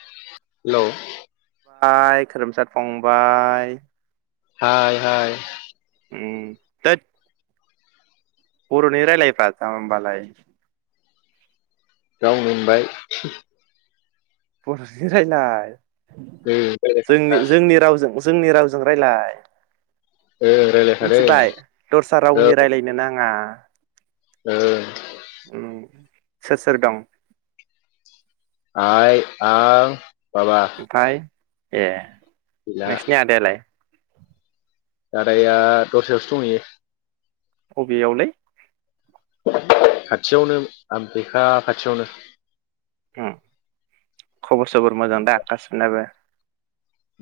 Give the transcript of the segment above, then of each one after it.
हेल' हाय खोरोमसाार फंबाय। हाय हाय उम थैद ब'र नि रायलायबा जामबालाय। गावनो होनबाय। बर'नि रायलाय ओं रायलायखादोंना जोंनि जोंनि रावजों जोंनि रावजों रायजलाय ओं रायलायखादों मिथिबाय दस्रा रावनि राय्लायनो नाङा। [inaudible] ओ उम सोर सोर दं? आइ, आं बाबा। ओमफाय ए नोंसिनि आदायालाय? दादाया दस्रायावसो दंहैयो। बबेयावलै? खाथियावनो आमबेका खाथियावनो। उम खबर सबर मोजां दा गासिबनाबो?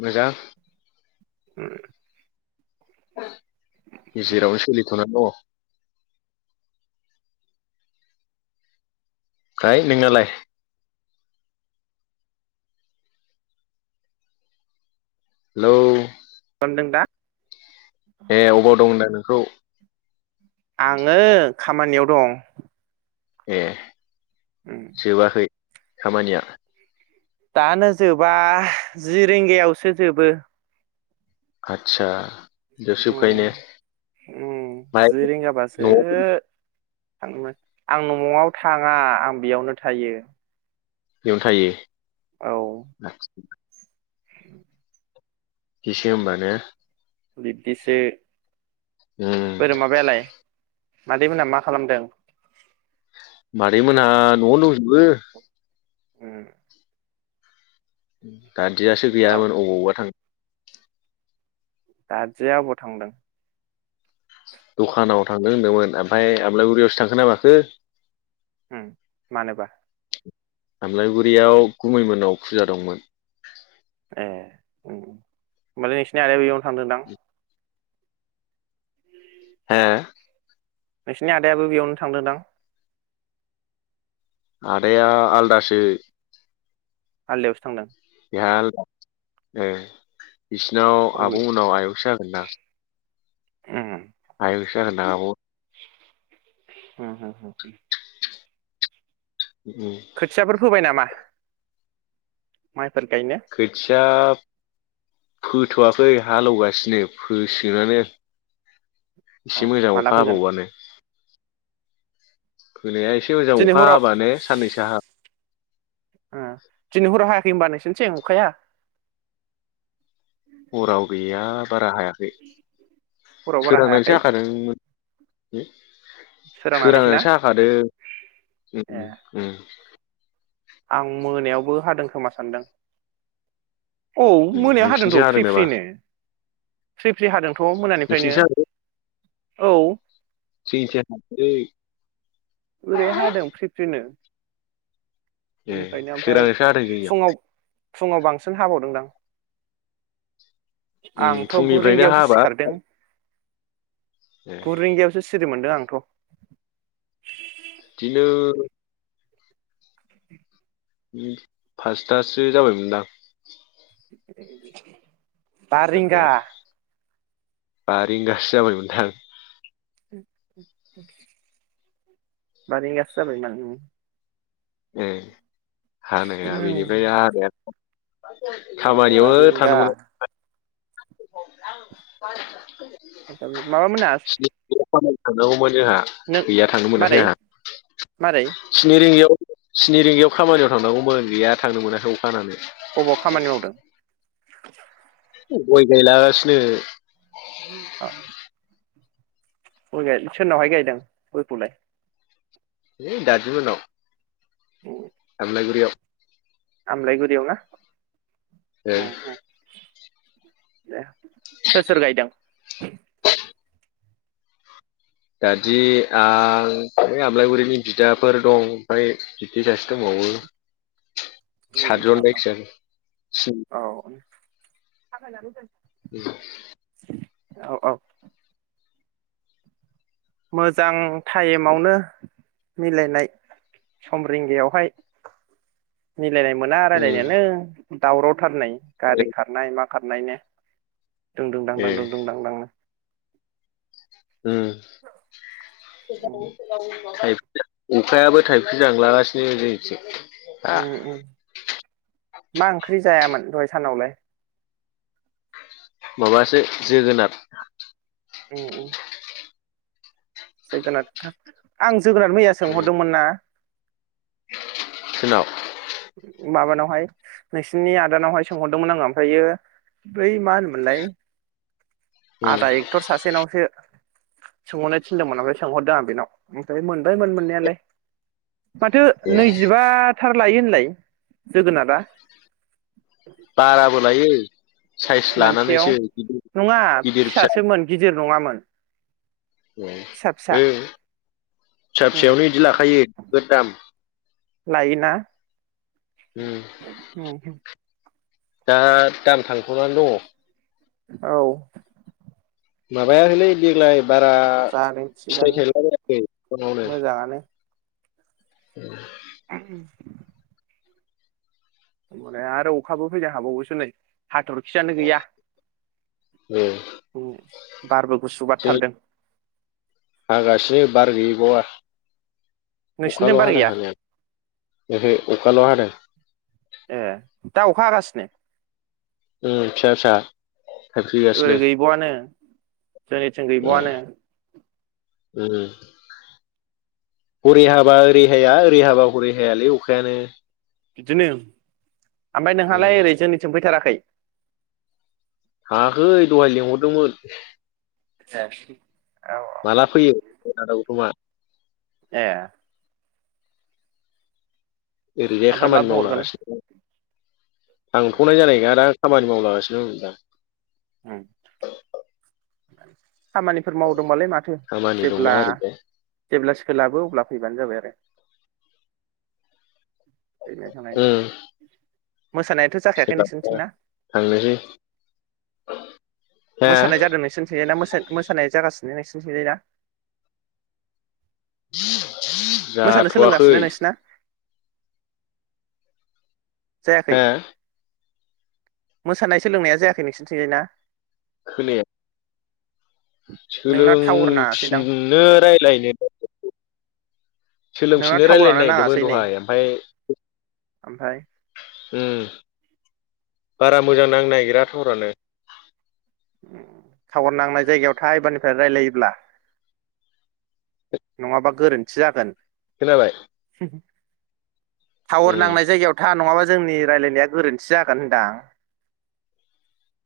मोजां। उम जेरावनो सोलिथ'नानै दङ। ओमफ्राय नोंनालाय? हेलौ दों दा? ए अबाव दं दा नों? खौ आङो खामानियाव दं। ए उम जोबाखै? खामानिया दानो जोबा जि रिंगायावसो जोबो। आतसा सो जोबखायो उम ने उम माहाय न'आव। थांनो मोनो, आं न'आव थाङा आं बेयावनो थायो। बेयावनो औ थायैयो। [inaudible] बिदिसो होनबा ने? बिदिसो। उम बोरो माबायालाय? मादै मोनहा मा खालामदों? मादै मोनहा न'आव दंजोबो। [inaudible] उम [unintelligible] दादियासो माबा गैयामोन अबावबा थां दादिया अबाव थांदों? दखानाव थांदों होनदोंमोन आमफाय आमलायगुरियावसो थांखो ना माखो। होम मानोबा? आमलायगुरियाव गुमैमोननाव फुजा दंमोन ए‌ उम होमबालाय नोंसिनि आदाया बेयाव थांदोंदां? हो नोंसिनि आदायाबो बेयावनो थांदोंदां? आदाया आलदासो आलदायावसो थांदों आ ओ बिसोरनाव अबे आब' मोननाव आयंसो होना उम नोंसो जागोनदां आब हुम हुम हुम उम खोथियाफोर फोबाय नामा? गायनो खोथिया फोथ'वाखै हालेवगासिनो फोसिगोनानो अ एसे मोजां माला अखा फोगोन हाबावबानो [unintelligible] होनाया एसे मोजां दिनै अखा हराव हाबानो साननैसो हा ओ दिनै हराव हायाखै होनबा नोंसोरनिथिं अखाया? हराव गैया बारा हाया हराव बारा सोरांनानैसो हायाखै हाखादों [inaudible] सोरांनानैसो ना सोरांनासो हाखादो ए आं मोनायावबो हादों खोमा सानदों औ ए मोनायाव नोंसिनिथिं हादोंथ' हादों फ्रि नामा फ्रिनो फ्रि फ्रि हादों थ' मोनानिफ्रायनो नोंसिनिथिं हादों औ जोंनिथिं हायाखै ओरै हादों फ्रि फ्रिनो ए सोरांनासो हादों जोंनिजा फुंङाव बांसिन हाबावदोंदां। उम आंथ' गु फुंनिफ्रायनो रिंगायावसो हाबाय। सिखारदों ए गु रिंगायावसो सिरि मोनदों आं। [unintelligible] दिनो उम पास्तासो जाबायमोनदां। [inaudible] बा हानाया रिंगा। बा रिंगासो जाबायमोनदां। बा रिंगासो जाबायमोन उम। ए हानाया बेनिफ्राय उम हानाया बा खामानियावनो रिंगा थांनोमोना [unintelligible] माबामोना स [unintelligible] थांनांगौमोन जोंहा गैया थांनो मोनाखै मारै आंहा मारै स्नि रिंगायाव स्नि रिंगायाव खामानियाव थांनांगौमोन गैया थांनो मोनाखै अ हानानै। अबाव खामानि मावदों [inaudible] गय गायलागासिनो। गय गायदों। सोरनावहाय गायदों गयखौलाय? ऐ दादि मोननाव। [inaudible] आमलाइगुरियाव। आमलाइगुरियाव ना? [unintelligible] ए सोर सोर गायदों? दादि आं ऐ आमलाइगुरिनि बिदाफोर दं ओमफ्राय [unintelligible] दंबावो साद जन जायखिजाया स्नि थाबायनानै फै। [inaudible] औ औ। मोजां टाइमावनो मिलायनाय सम रिंगायावहाय। रायज्लायनो मोना उम रायज्लायनोनो दावरावथार नै गारि खारनाय मा खारनाय नो। दुं दुं दां ए दां दुं दुं दां दां [inaudible] उम [unintelligible] थाइ अखायाबो थाइफसे जांलागासिनो जों थिं उम उम मा ओंख्रि जायामोन दहाय सानावलाय? माबासो जोगोनार उम उम जोगोनार [unintelligible] आं जोगोनार मैया उम सोंहरदोंमोन ना? [unintelligible] माबानावहाय नोंसिनि आदानावहाय सोंहरदोंमोन आङो ओमफायो बै मा होनोमोनलाय? उम आदा एक्ट'र सासे नावसो सोंहरनो थिनदोंमोन ओमफ्राय सोंहरदों आं बेनाव ओमफ्राय मोनबाय मोन मोननायालाय माथो ए नैजिबा थार लायो होनलाय? जोगोनाद आ बाराबो लायो साइज मोनसेयाव लानानैसो गिदिर नङा गिदिर फिसासोमोन गिदिर नङामोन अ फिसा फिसा ए [inaudible] फिसा उम फिसायावनो इदि लाखायो नोगोद दाम लायोना? उम [inaudible] दा दाम थांथ'नानै दङ औ माबाया लै देग्लाय बारा जादों फिथाइ थिगानो थायलाबायायाखै बिफांआवनो मोजाङानो होमबालाय आरो अखाबो फैनो हाबावगौसो नै हाथरखियानो गैया नै बारबो गुसु जै बारथारदों हागासिनो बार गै बावा अखाल' नोंसिनिथिं बार हादों गैया हानाया ओहो अखाल' हादों ए दा अखा हागासिनो? ओम फिसा फिसा ओरै थाइफ्रिगासिनो गैबावआनो जोंनिथिं गैबावआनो औ हरै हाबा ओरै हाया ओरै हाबा हरै हायालै अखायानो बिदिनो ओमफ्राय उम नोंहालाय ओरै जोंनिथिं फैथाराखै थांआखै दहाय लिंहरदोंमोन ए औ माला फैयो आदा गौथुमा? ए ओरैजाय ओमफ्राय मा खामानि बुंहरखो मावलागासिनो नों थांथ'नाय जानाय नोङा दां खामानि मावलगासिनो होनहरदोंदा उम खामानिफोर मावदोंबालाय माथो खामानि दंना जेब्ला ओरैजाय जेब्ला सोलाबो अब्ला फैबानो जाबाय आरो [inaudible] उम [unintelligible] मोसानायाथ' जाखायाखै सोलाबबा नोंसोरनिथिंना? थांनोसै हा मोसानाय जादों नोंसोरनिथिंजाय ना मोसानाय मोसानाया जागासिनो नोंसिनिथिंजायना [inaudible] जाथ'वाखै नोंसिना हा जायाखै मोसानाय सोलोंनाया जायाखै नोंसोरथिंजाय ना? खोनाया नोंना टावार नाङासैदां सोलोंफिननो रायलायनो नोंना सोलोंफिननो रायलायनो टावारानो नागिरदोंमोन नाङासै नै दहाय ओमफाय ओमफ्राय उम बारा मोजां नांनो नागिरा थावारानो थावार नांनाय जायगायाव था एबारनिफ्राय रायलायोब्ला नङाबा गोरोन्थि जागोन खोनाबाय [inaudible] थावार उम नांनाय जायगायाव था नङाबा जोंनि रायजलायनाया गोरोन्थि जागोन होनदां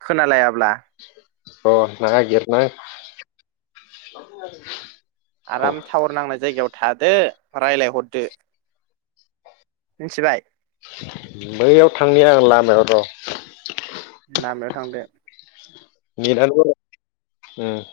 खोनालायाब्ला अ नायगेर नां आराम थावर नांनाय जायगायाव थादो रायलायहरदो मोनथिबाय बैयाव थांनि आं लामायाव र' लामायाव थां दे नेतआनो [unintelligible]